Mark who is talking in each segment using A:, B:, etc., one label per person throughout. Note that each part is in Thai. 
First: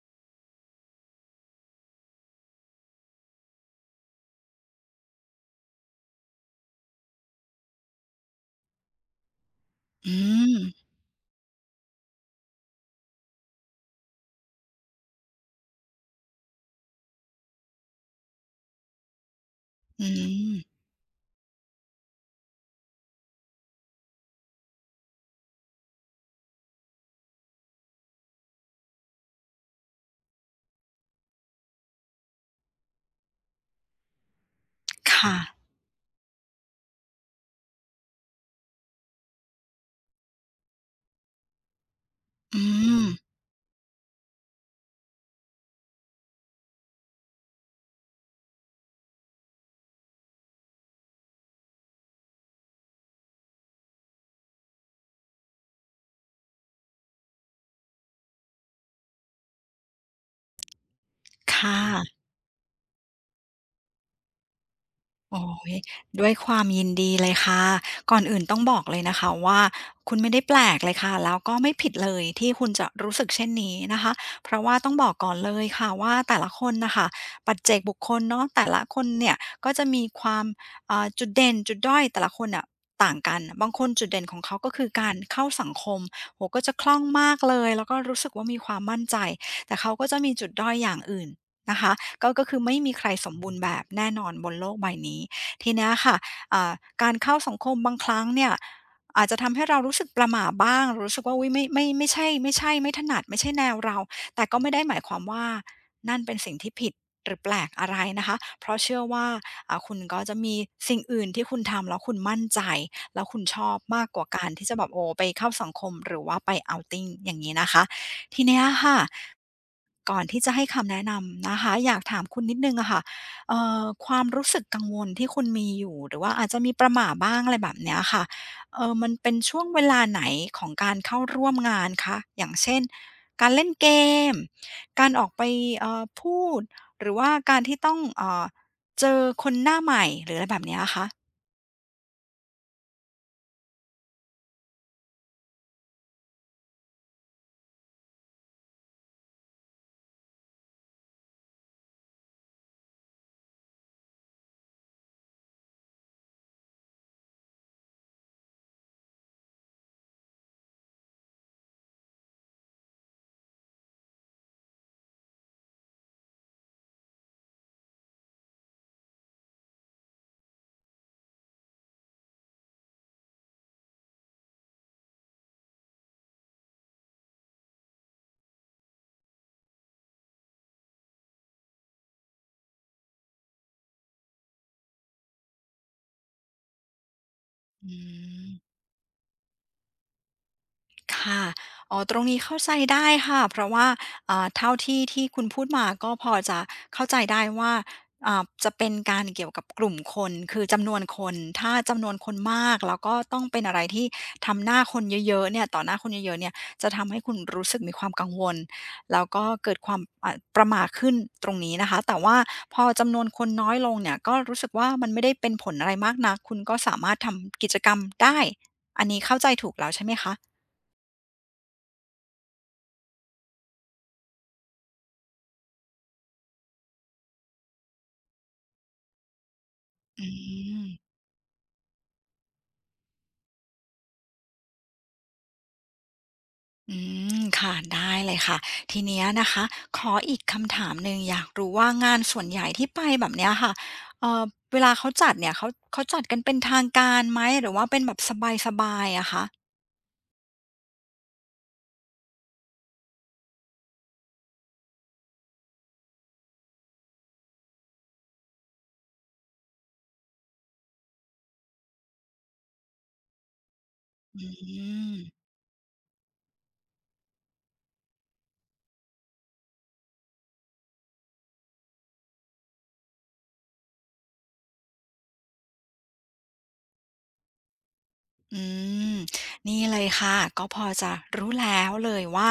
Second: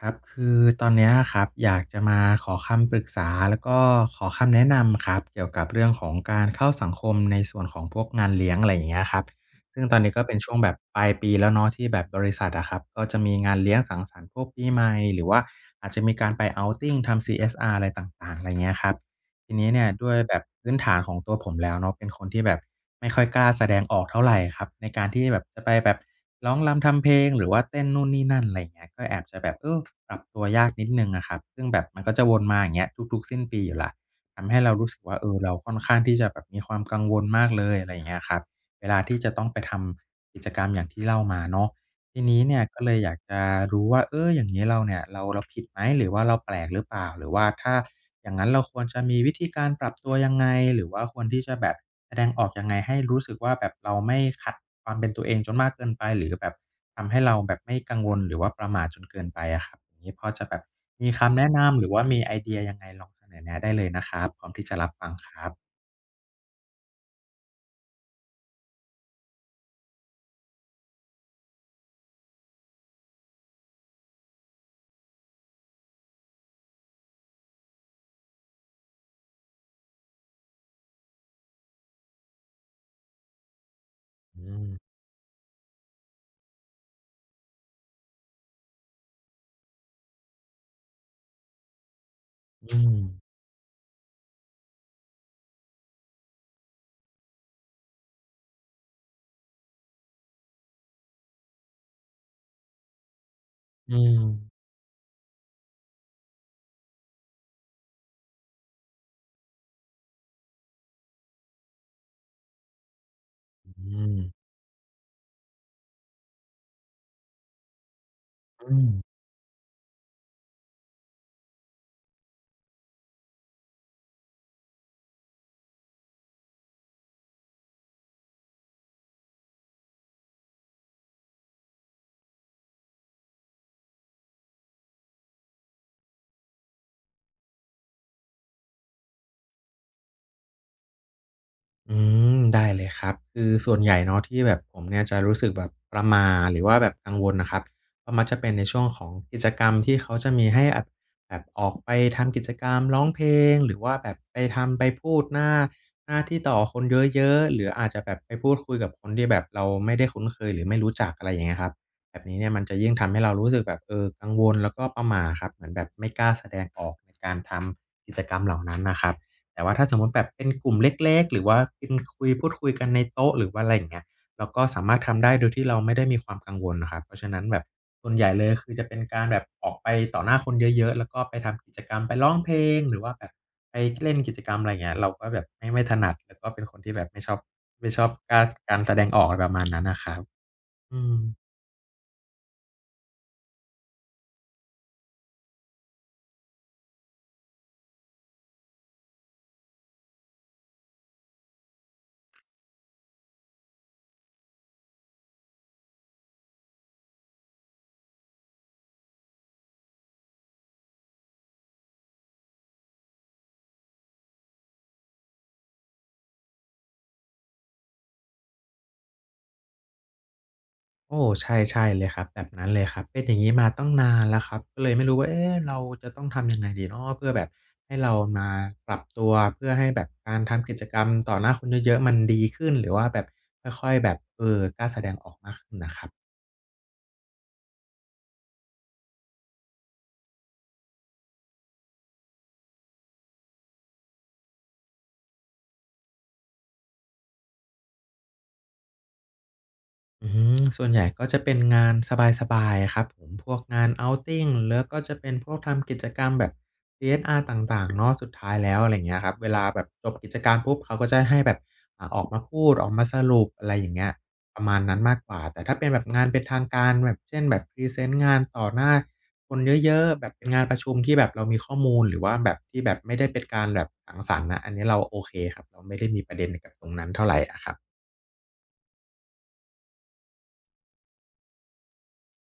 A: ครับคือตอนเนี้ยครับอยากจะมาขอคำปรึกษาแล้วก็ขอคำแนะนำครับเกี่ยวกับเรื่องของการเข้าสังคมในส่วนของพวกงานเลี้ยงอะไรอย่างเงี้ยครับซึ่งตอน
B: อื
A: นี้ก็เป็นช่วง
B: ม
A: แบบปลายปีแล้วเนาะที่แบบบริษัทอะครับก็จะมีงานเลี้ยงสังสรรค์พวกปีใหม่หรือว่าอาจจะมีการไป outing ทำ CSR อะไรต่างๆอะไรเงี้ยครับ ทีนี้เนี่ย
B: อื
A: ด้วยแบบ
B: ม
A: พื้นฐานของตัวผมแล้วเนาะเป็นคนที่แบบไม่ค่อยกล้าแสดงออกเท่าไรครับในการที่แบบจะไปแบบร้องรำทำเพลงหรือว่าเต้นนู่นนี่นั่นอะไรอย่างเงี้ยก็แอบจะแบบปรับตัวยากนิดหนึ่งอะครับซึ่งแบบมันก็จะวนมาอย่างเงี้ยทุกๆสิ้นปีอยู่แล้วทำให้เรารู้สึกว่า
B: ค่ะ
A: เราค่อนข้างที่จะแบบมีความกังวลมากเลยอะไรอย่างเงี้ยครับเวลาที่จะต้องไปทำกิจกรรมอย่างที่เล่ามาเนาะทีนี้เนี่
B: อื
A: ยก็เลย
B: ม
A: อยากจะรู้ว่าอย่างงี้เราเนี่ยเราผิดไหมหรือว่าเราแปลกหรือเปล่าหรือว่าถ้า อย่างนั้นเราควรจะมีวิธีการปรับตัวยังไงหรือว่าควรที่จะแบบแสดงออกยังไงให้รู้สึกว่าแบบเราไม่ขัดความเป็นตัวเองจนมากเกินไปหรือแบบทำให้เราแบบไม่กังวลหรือว่าประหม่าจนเกินไปอะครับอย่างนี้พอจะแบบมีคำแนะนำ
B: ค่ะ
A: หรือว่ามีไอเดียยังไงลองเสนอแนะได้เลยนะครับพร้อมที่จะรับฟังค
B: โอ้
A: รับ
B: โด้วยความยินดีเลยค่ะก่อนอื่นต้องบอกเลยนะคะว่าคุณไม่ได้แปลกเลยค่ะแล้วก็ไม่ผิดเลยที่คุณจะรู้สึกเช่นนี้นะคะเพราะว่าต้องบอกก่อนเลยค่ะว่าแต่ละคนนะคะปัจเจกบุคคลเนาะแต่ละคนเนี่ยก็จะมีความจุดเด่นจุดด้อยแต่ละคนอ่ะต่างกันบางคนจุดเด่นของเขา
A: อืม
B: ก็คือการเข้าสังคมโหก็จะคล่องมากเลยแล้วก็รู้สึกว่ามีความมั่นใจแต่เขาก็จะมีจุดด้อยอย่างอื่นนะคะ ก็ก็คือไม่
A: อื
B: มี
A: ม
B: ใครสมบูรณ์แบบแน่นอนบนโลกใบนี้ทีเนี้ยค่ะอ่าการเข้าสังคมบางครั้งเนี่ยอาจจะทำให้เรารู้สึกประหม่าบ้างรู้สึกว่าอุ๊ยไม่ใช่ไม่ถนัดไม่ใช่แนวเรา
A: อืม
B: แต่ก็ไม่ได้หมายความว่านั่นเป็นสิ่งที่ผิดหรือแปลกอะไรนะคะเพราะเชื่อว่าคุณก็จะมีสิ่งอื่นที่คุณทำแล้วคุณมั่นใจแล้วคุณชอบ
A: อื
B: มาก
A: ม
B: กว่าการที่จะแบบโอ้ไปเข้าสังคมหรือว่าไป outing อย่างงี้นะคะ ทีเนี้ย
A: อืม
B: ค่ะก่อนที่จะให้คำแนะนำนะคะอยากถามคุณนิดนึงอะค่ะความรู้สึกกังวลที่คุณมีอยู่หรือว่าอาจจะมีประหม่าบ้างอะไรแบบเนี้ยค่ะเออมันเป็นช่วงเวลาไหนของการเข้าร่วมงานคะอย่างเช่นการเล่นเกมการออกไปพูดหรือว่าการที่ต้องเจอคนหน้าใหม่หรืออะไรแบบเนี้ยคะ
A: อืมได้เลยครับคือส่วนใหญ่เนาะที่แบบผมเนี่ยจะรู้สึกแบบประหม่าหรือว่าแบบกังวลนะครับก็มักจะเป็นในช่วงของกิจกรรมที่เขาจะมีให้อะแบบออกไปทำกิจกรรมร้องเพลงหรือว่าแบบไปทำไปพูดหน้าที่ต่อคนเยอะๆหรืออาจจะแบบไปพูดคุยกับคนที่แบบเราไม่ได้คุ้นเคยหรือไม่รู้จักอะไรอย่างเงี้ยครับแบบนี้เนี่ยมันจะยิ่งทำให้เรารู้สึกแบบกังวลแล้วก็ประหม่าครับเหมือนแบบไม่กล้าแสดงออกในการทำกิจกรรมเหล่านั้นน่ะครับ แต่ว่าถ้าสมมติแบบเป็นกลุ่มเล็กๆหรือว่าเป็นคุยพูดคุยกันในโต๊ะหรือว่าอะไรอย่างเงี้ยเราก็สามารถทำได้โดยที่เราไม่ได้มีความกังวลนะครับเพราะฉะนั้นแบบส่วนใหญ่เลยคือจะเป็นการแบบออกไปต่อหน้าคนเยอะๆแล้วก็ไปทำกิจกรรมไปร้องเพลงหรือว่าแบบไปเล่นกิจกรรมอะไรอย่างเงี้ยเราก็แบบไม่ถนัดแล้วก็เป็นคนที่แบบไม่ชอบ
B: อื
A: ไม่ชอบกล้า
B: ม
A: การแสดงออกอะไรประมาณนั้นน่ะครับอืม
B: ค่ะอ๋อตรงนี้เข้าใจได้ค่ะเพราะว่าเท่าที่คุณพูดมาก็พอจะเข้าใจได้ว่าจะเป็นการเกี่ยวกับกลุ่มคนคือจำนวนคนถ้าจำนวนคนมากแล้วก็ต้องเป็นอะไรที่ทำหน้าคนเยอะๆเนี่ยต่อหน้าคนเยอะๆเนี่ยจะทำให้คุณรู้สึกมีความกังวลแล้วก็เกิดความประหม่าขึ้นตรงนี้นะคะ แต่ว่าพอจำนวนคนน้อยลงเนี่ย ก็รู้สึกว่ามันไม่ได้เป็นผลอะไรมากนักคุณก็สามารถทำกิจกรรมได้อันนี้เข้าใจถูกแล้วใช่ไหมคะ
A: โอ้ใช่ใช่เลยครับแบบนั้นเลยครับเป็นอย่างงี้มาตั้งนานแล้วครับก็เลยไม่รู้ว่าเอ๊ะเราจะต้องทำยังไงดีเนาะเพื่อแบบให้เรามาปรับตัวเพื่อให้แบบ
B: อื
A: การทำกิจ
B: ม
A: กรรมต่อหน้าคนเยอะๆมันดีขึ้นหรือว่าแบบค่อยๆแบบกล้าแสดงออกมากขึ้นน่ะครับ
B: อืม ค่ะ ได้เลยค่ะ ทีเนี้ยนะคะ ขออีกคำถามหนึ่งอยากรู้ว่างานส่วนใหญ่ที่ไปแบบเนี้ยค่ะเอ่อเวลาเขาจัดเนี่ยเขาจัดกันเป็นทางการไหม หรือว่าเป็นแบบสบายๆอะคะ
A: อืมส่วนใหญ่ก็จะเป็นงานสบายๆครับผมพวกงาน outing แล้วก็จะเป็นพวกทำกิจกรรมแบบ CSR ต่างๆเนาะสุดท้ายแล้วอะไรเงี้ยครับเวลาแบบจบกิจกรรมปุ๊บเขาก็จะให้แบบออกมาพูดออกมาสรุปอะไรอย่างเงี้ย
B: อื
A: ประมาณนั้นมากกว่า
B: ม
A: แต่ถ้าเป็นแบบงานเป็นทางการแบบเช่นแบบพรีเซนต์งานต่อหน้าคนเยอะๆแบบเป็นงานประชุมที่แบบเรามีข้อมูลหรือว่าแบบที่แบบไม่ได้เป็นการแบบสังสรรค์นะอันนี้เราโอเคครับเราไม่ได้มีประเด็นกับตรงนั้นเท่าไหรอะครับ
B: อืมนี่เลยค่ะก็พอจะรู้แล้วเลยว่า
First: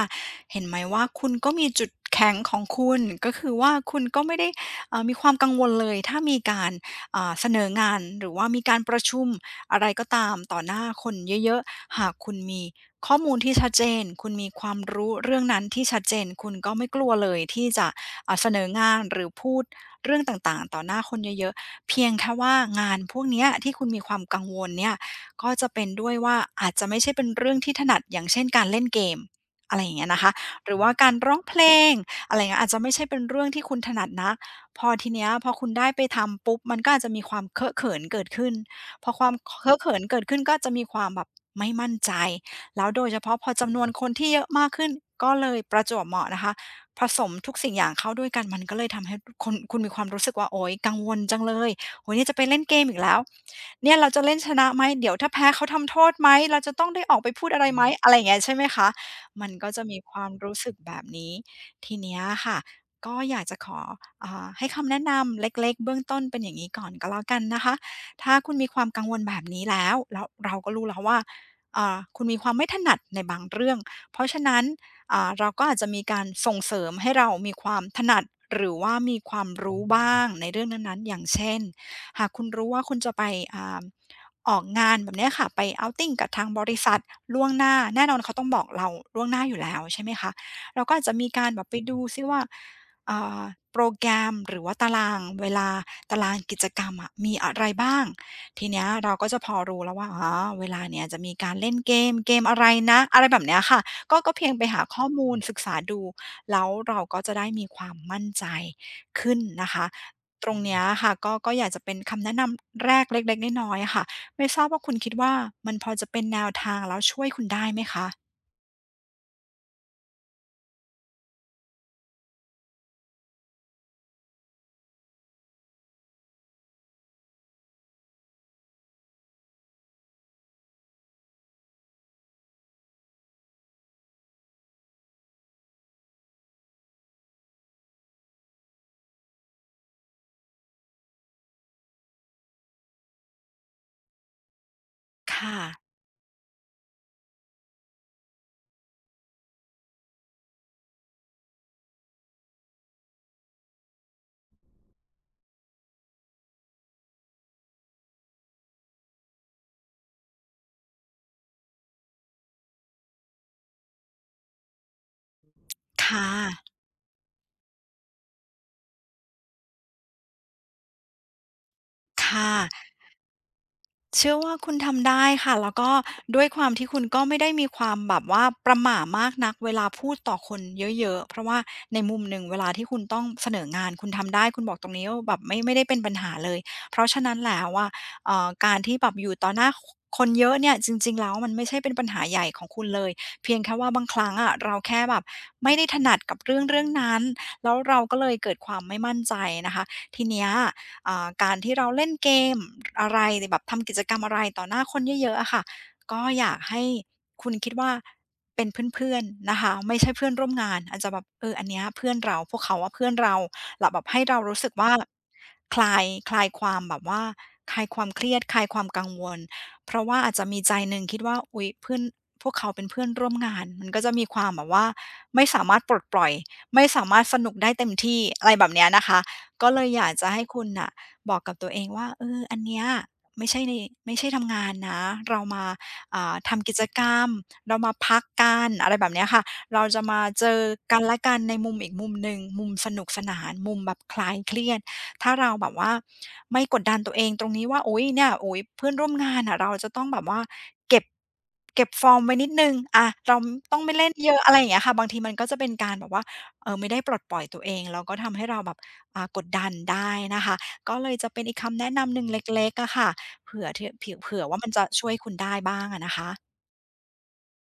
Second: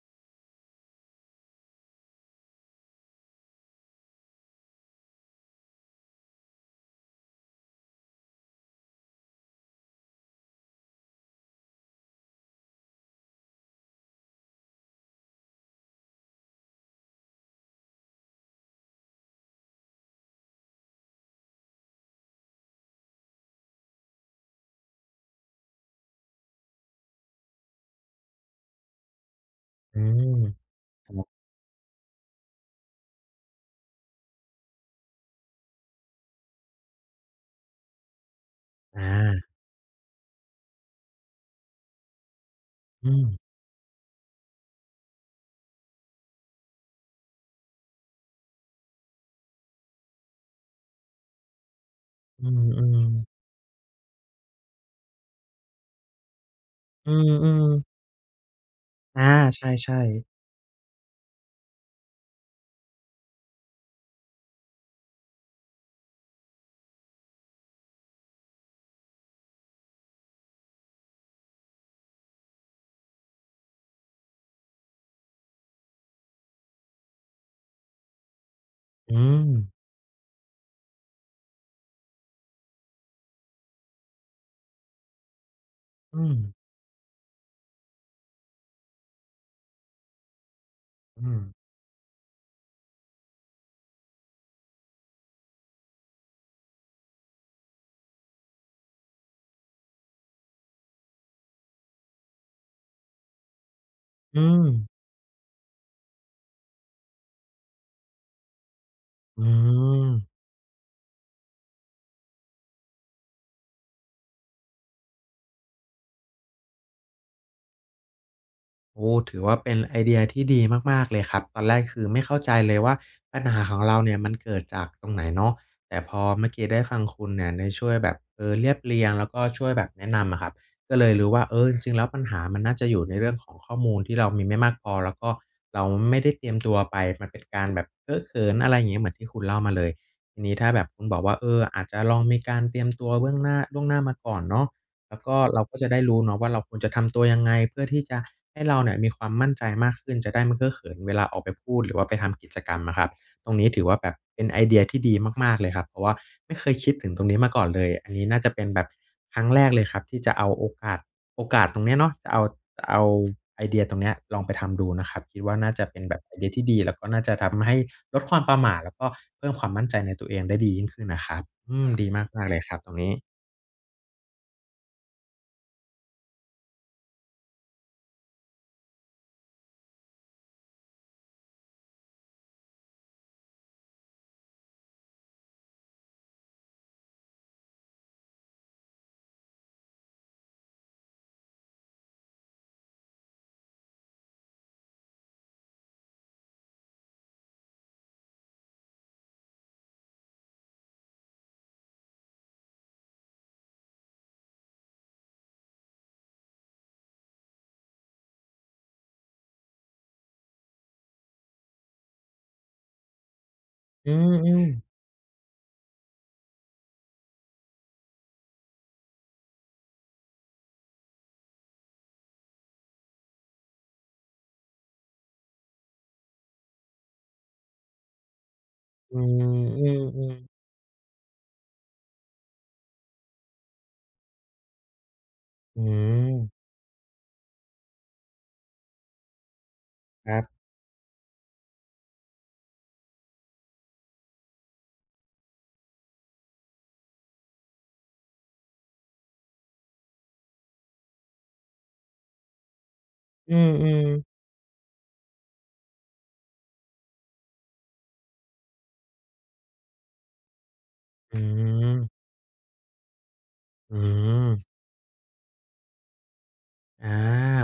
B: เห็นไหมว่าคุณก็มีจุดแข็งของคุณก็คือว่าคุณก็ไม่ได้มีความกังวลเลยถ้ามีการเสนองานหรือว่ามีการประชุมอะไรก็ตามต่อหน้าคนเยอะๆหากคุณมีข้อมูลที่ชัดเจนคุณมีความรู้เรื่องนั้นที่ชัดเจนคุณก็ไม่กลัวเลยที่จะเสนองานหรือพูดเรื่องต่างๆต่อหน้าคนเยอะๆเพียงแค่ว่างานพวกเนี้ยที่คุณมีความกังวลเนี่ย ก็จะเป็นด้วยว่าอาจจะไม่ใช่เป็นเรื่องที่ถนัดอย่างเช่นการเล่นเกมอะไรอย่าง
A: อื
B: เงี้ยนะคะ
A: ม
B: หรือว่า
A: ค
B: กา
A: รั
B: รร้อง
A: บ
B: เพลงอะไรเงี้ยอาจจะไม่ใช่เป็นเรื่องที่คุณถนัดนักพอทีเนี้ยพอคุณได้ไปทำปุ๊บมันก็อาจจะมีความเคอะเขินเกิดขึ้น
A: อ
B: พอความเค
A: า
B: อะเขินเกิดขึ้นก็จะมีความแบบไม่มั่นใจแล้วโด
A: อื
B: ยเฉพาะพอ
A: ม
B: จำนวนคนที่เยอะมากขึ้นก็เลยประจวบเหมาะนะคะผสมทุกสิ่งอย่างเข้าด้วยกันมันก็เลยทำให้คุณมีความรู้สึกว่าโอ๊ยกังวลจังเลย โห้เนี่ยจะไป
A: อื
B: เล่
A: ม
B: นเก
A: อื
B: มอีก
A: ม
B: แล้วเนี่ยเราจะเล่นชนะไหม เดี๋ยวถ้าแพ้เขาทำโทษไหม เราจะต้องได้
A: อื
B: ออกไปพูดอะ
A: ม
B: ไรไหม
A: ๆ
B: อะไรอย่างเงี้ยใช่ไหมคะ
A: อา
B: มัน
A: ใ
B: ก็จะ
A: ช่
B: มีความ
A: ๆ
B: รู้สึกแบบนี้ ทีเนี้ยค่ะ ก็อยากจะขอให้คำแนะนำเล็กๆเบื้องต้นเป็นอย่างงี้ก่อนก็แล้วกันนะคะถ้าคุณมีความกังวลแบบนี้แล้วเราก็รู้แล้วว่าคุณมีความไม่ถนัดในบางเรื่องเพราะฉะนั้นเราก็อาจจะมีการส่งเสริมให้เรามีความถนัดหรือว่ามี
A: อื
B: ค
A: ม
B: วามรู้บ้างในเรื่องนั้นๆอย่างเช่น หากคุณรู้ว่าคุณจะไปอ่าออกงานแบบเนี้ยค่ะไป o u t i ิง
A: อื
B: กับ
A: ม
B: ทางบริษัทล่วงหน้าแน่นอนเขาต้องบอกเราล่วงหน้าอยู่แล้วใช่ไหมคะเราก็อาจจะมี
A: อืม
B: การแบบไปดูซิว่าอ่าโปรแกรมหรือว่าตารางเวลาตารางกิจกรรมอะมีอะไรบ้างทีเนี้ยเราก็จะพอรู้แล้วว่าอ๋อเวลาเนี้ยจะมีการเล่นเกมอะไรนะอะไรแบบเนี้ยค่ะก็
A: อื
B: เพียงไป
A: ม
B: หาข้อมูลศึกษาดูแล้วเราก็จะได้มีความมั่นใจขึ้น
A: อื
B: นะคะ
A: ม
B: ตรงเนี้ยค่ะก็อยากจะเป็นคำแนะนำแรกเล็กๆน้อยๆอะค่ะไม่ทราบว่าคุณคิดว่ามันพอจะเป็นแนวทางแล้วช่วยคุณได้ไหมคะ
A: โอ้ ถือว่าเป็นไอเดียที่ดีมากๆ เลยครับ ตอนแรกคือไม่เข้าใจเลยว่าปัญหาของเราเนี่ยมันเกิดจากตรงไหนเนาะแต่พอเมื่อกี้ได้ฟังคุณเนี่ยได้ช่วยแบบเรียบเรียงแล้วก็ช่วยแบบแนะนำอะครับก็เลยรู้ว่าจริงๆแล้วปัญหามันน่าจะอยู่ในเรื่องของข้อมูลที่เรามีไม่มากพอแล้วก็เราไม่ได้เตรียมตัวไปมันเป็นการแบบเพ้อเขินอะไรอย่างงี้เหมือนที่คุณเล่ามาเลยทีนี้ถ้าแบบคุณบอกว่าอาจจะลองมีการเตรียมตัวเบื้องหน้าล่วงหน้ามาก่อนเนาะ แล้วก็
B: ค่ะ
A: เราก็จะได้รู้เนาะว่าเราควรจะทำตัวยังไงเพื่อที่จะให้เราเนี่ยมีความมั่นใจมากขึ้นจะได้ไม่เก้อเขินเวลาออกไปพูดหรือว่าไปทำกิจกรรมอะครับตรงนี้ถือว่าแบบเป็นไอเดียที่ดีมากๆเลยครับเพราะว่าไม่เคยคิดถึงตรงนี้มาก่อนเลยอันนี้น่าจะเป็นแบบครั้งแรกเลยครับที่จะเอาโอกาสตรงเนี้ยเนาะจะเอาเอาไอเดียตรงเนี้ยลองไปทำดูนะครับคิดว่าน่าจะเป็นแบบ
B: ค่ะ
A: ไอเดียที่ดีแล้วก็น่าจะทำให้ลดความประหม่าแล้วก็เพิ่มความมั่นใจในตัวเองได้ดียิ่งขึ้นนะครับอืมดี
B: ค
A: มากๆเลยครับ
B: ่ะ
A: ตรงนี้
B: เชื่อว่าคุณทำได้ค่ะแล้วก็ด้วยความที่คุณก็ไม่ได้มีความแบบว่าประหม่ามากนักเวลาพูดต่อคนเยอะๆเพราะว่าในมุมหนึ่งเวลาที่คุณต้องเสนองานคุณทำได้คุณบอกตรงนี้ว่าแบบไม่ได้เป็นปัญหาเลยเพราะฉะนั้นแล้วอะการที่แบบอยู่ต่อหน้าคนเยอะเนี่ยจริงๆแล้วมันไม่ใช่เป็นปัญหาใหญ่ของคุณเลยเพียงแค่ว่าบางครั้งอะเราแค่แบบไม่ได้ถนัดกับเรื่องๆนั้นแล้วเราก็เลยเกิดความไม่มั่นใจนะคะทีเนี้ย การที่เราเล่นเกมอะไรแบบทำกิจกรรมอะไรต่อหน้าคนเยอะๆอะค่ะก็อยากให้คุณคิดว่าเป็นเพื่อนๆนะคะไม่ใช่เพื่อนร่วมงานอาจจะแบบเอออันเนี้ยเพื่อนเราพวกเขาว่าเพื่อนเราแล้วแบบ
A: อื
B: ให้เรารู้
A: ม
B: สึกว่า
A: ๆ
B: คลายคลายความแบบว่าคลายความเครียดคลายความกังวลเพราะว่าอาจจะมีใจหนึ่งคิดว่าอุ๊ยเพื่อนพวกเขาเป็นเพื่อนร่วมงานมันก็จะมีความแบบว่าไม่สามารถปลดปล่อยไม่สามารถสนุกได้เต็มที่อะไรแบบเนี้ยนะ
A: อื
B: คะ
A: ม
B: ก็เลยอยาก
A: อื
B: จะ
A: ม
B: ให้คุ
A: ๆ
B: ณน่ะ บอกกับตัวเองว่าเอออันเนี้ยไม่ใช่ในไม่ใช่ทำงานนะเรามา
A: อืม
B: ทำกิจกรรมเรามาพักกันอะไรแบบเนี้ยค่ะเราจะมา
A: ครั
B: เจอ
A: บ
B: กันและกันในมุมอีกมุมหนึ่งมุมสนุกสนานมุมแบบคลายเครียดถ้าเราแบบว่าไม่กดดันตัวเองตรงนี้ว่าอุ๊ยเนี่ยอุ๊ยเพื่อนร่วมงานน่ะเราจะต้องแบบว่าเก็บเก็บฟอร์มไว้นิดหนึ่งอะเรา
A: อื
B: ต้องไม่
A: ม
B: เล่นเยอะ
A: ๆ
B: อะไรอย่างเงี้ยค่ะบางทีมันก็จะเป็นการแบบว่าไม่ได้ปลดปล่อยตัวเองแล้วก็ทำให้เราแบบกดดันได้นะคะ ก็เลยจะ
A: อื
B: เป็นอีกคำแนะนำห
A: ม
B: นึ่งเล็กๆอะค่ะเผื่อท
A: อื
B: เผิวเผื่อ
A: ม
B: ว่ามันจะช่วยคุณได้บ้างอะนะคะ
A: อา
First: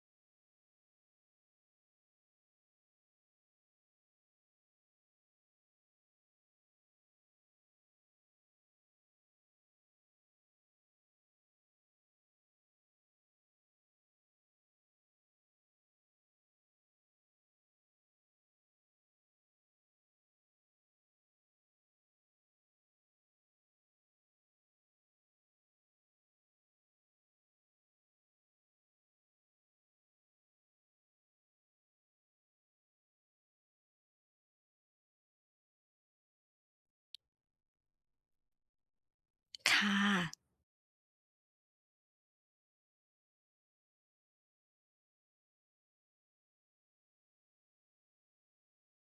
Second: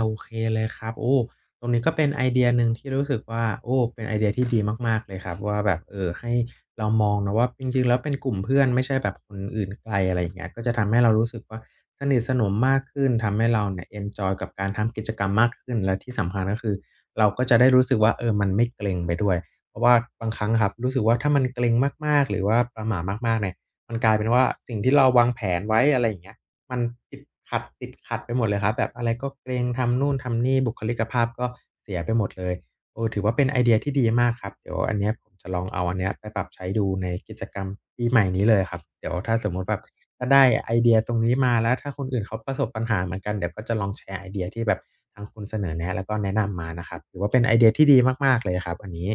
A: โอเคเลยครับโอ้ตรงนี้ก็เป็นไอเดียหนึ่งที่รู้สึกว่าโอ้เป็นไอเดียที่ดีมากๆเลยครับว่าแบบให้เรามองนะว่าจริงๆแล้วเป็นกลุ่มเพื่อนไม่ใช่แบบคนอื่นไกลอะไรอย่างเงี้ยก็จะทำให้เรารู้สึกว่าสนิทสนมมากขึ้นทำให้เราเนี่ยเอนจอยกับการทำกิจกรรมมากขึ้นและที่สำคัญก็คือเราก็จะได้รู้สึกว่ามันไม่เกร็งไปด้วยเพราะว่าบางครั้งอะครับรู้สึกว่าถ้ามันเกร็งมากๆหรือว่าประหม่ามากๆเนี่ยมันกลายเป็นว่าสิ่งที่เราวางแผนไว้อะไรอย่างเงี้ย มันติดขัดไปหมดเลยครับแบบอะไรก็เกรงทำนู่นทำนี่บุคลิกภาพก็เสียไปหมดเลยถือว่าเป็นไอเดียที่ดีมากครับเดี๋ยวอันเนี้ยผมจะลองเอาอันเนี้ยไปปรับใช้ดูในกิจกรรมปีใหม่นี้เลยครับเดี๋ยวถ้าสมมุติแบบ
B: ค่ะ
A: ถ้าได้ไอเดียตรงนี้มาแล้วถ้าคนอื่นเขาประสบปัญหาเหมือนกันเดี๋ยวก็จะลองแชร์ไอเดียที่แบบทางคุณเสนอแนะแล้วก็แนะนำมานะครับถือว่าเป็นไอเดียที่ดีมากๆเลยครับอันนี้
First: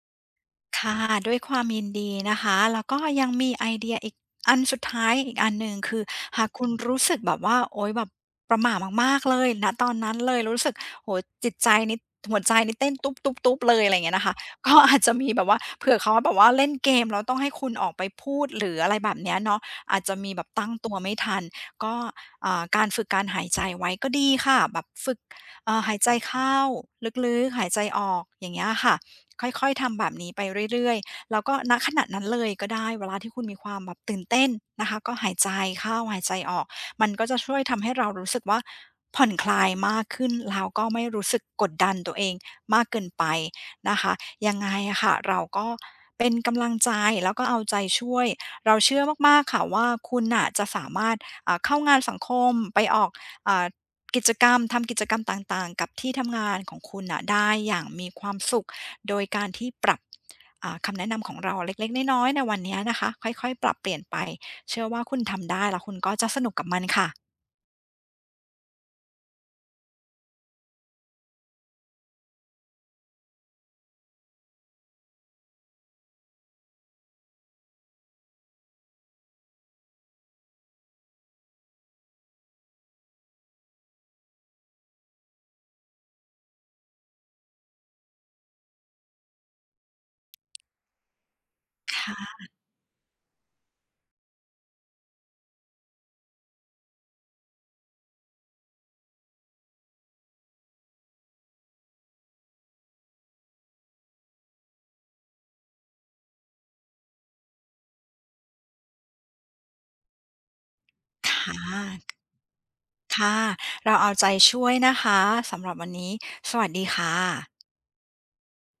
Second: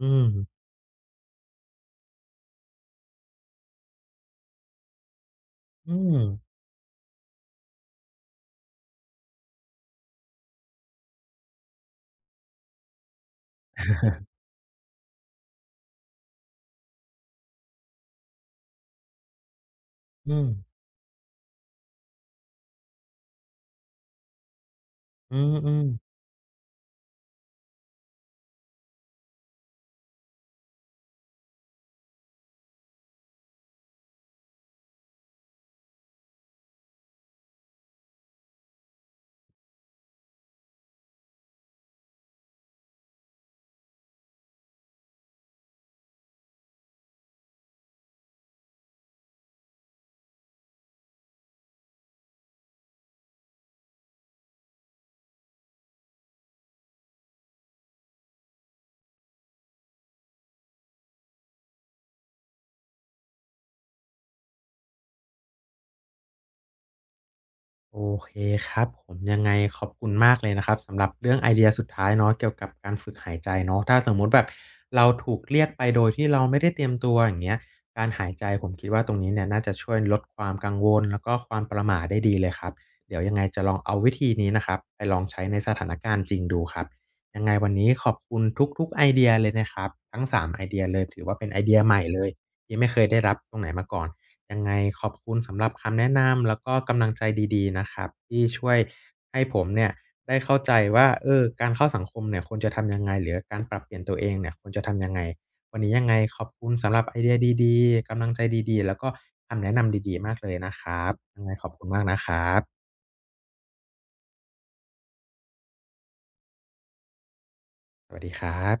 A: อืม
B: ค่ะด้วยความยินดีนะคะแล้วก็ยังมีไอเดียอีกอันสุดท้ายอีกอันหนึ่ง
A: อื
B: คือ
A: ม
B: หากคุณรู้สึกแบบว่าโอ๊ยแบบประหม่ามากๆเลยณตอนนั้นเลยรู้สึกโอ้โฮจิตใจนี่หัวใจนี่เต้นตุ๊บๆๆเลยอะไรอย่างเงี้ยนะคะ ก็อาจจะมีแบบว่าเผื่อเขาแบบว่าเล่นเกมแล้วต้องให้คุณออกไปพูดหรืออะไรแบบเนี้ยเนาะอาจจะมี
A: อื
B: แบ
A: ม
B: บตั้งตัวไม่ทันก็การฝึกการหายใจไว้ก็ดีค่ะแบบฝึก
A: อืม
B: หายใจ
A: ๆ
B: เข้าลึกๆหายใจออกอย่างเงี้ยค่ะ ค่อยๆทำแบบนี้ไปเรื่อยๆ แล้วก็ณขณะนั้นเลยก็ได้ เวลาที่คุณมีความแบบตื่นเต้นนะคะก็หายใจเข้าหายใจออก มันก็จะช่วยทำให้เรารู้สึกว่าผ่อนคลายมากขึ้นแล้วก็ไม่รู้สึกกดดันตัวเองมากเกินไปนะคะยังไงอะค่ะเราก็เป็นกำลังใจแล้วก็เอาใจช่วย เราเชื่อมากๆค่ะว่าคุณน่ะจะสามารถเข้างานสังคมไปออกอ่ากิจกรรมทำกิจกรรมต่างๆกับที่ทำงานของคุณน่ะได้อย่างมีความสุข โดยการที่ปรับคำแนะนำของเราเล็กๆน้อยๆในวันนี้นะคะค่อยๆปรับเปลี่ยนไปเชื่อว่าคุณทำได้แล้วคุณก็จะสนุกกับมันค่ะ
A: โอเคครับผมยังไงขอบคุณมากเลยนะครับสำหรับเรื่องไอเดียสุดท้ายเนาะเกี่ยวกับการฝึกหายใจเนาะถ้าสมมุติแบบเราถูกเรียกไปโดยที่เราไม่ได้เตรียมตัวอย่างเงี้ยการหายใจผมคิดว่าตรงนี้เนี่ยน่าจะช่วยลดความกังวลแล้วก็ความประหม่าได้ดีเลยครับเดี๋ยวยังไงจะลองเอาวิธีนี้นะครับไปลองใช้ในสถานการณ์จริงดูครับยังไงวันนี้ขอบคุณทุกๆไอเดียเลยนะครับทั้งสามไอเดียเลยถือว่าเป็นไอเดียใหม่เลย
B: ค่ะ
A: ที่ไม่เคยได้รับตรงไหนมาก่อน ยังไงขอบคุณสำหรับคำแนะนำแล้วก็กำลังใจดีๆนะครับที่ช่วยให้ผมเนี่ยได้เข้าใจว่าการเข้าสังคมเนี่ยควรจะทำยังไงหรือการปรับเปลี่ยนตัวเองเนี่ยควรจะทำยังไงวันนี้ยังไงขอบคุณสำหรับไอเดียดีๆกำลังใจดีๆแล้วก็คำแนะนำดีๆมากเลยนะครับยั
B: ค่
A: งไงขอบคุณมาก
B: ะ
A: นะครับ
B: ค่ะเราเอาใจช่วยนะคะสำหรับวันนี้สวัสดีค่ะ
A: สวัสดีครับ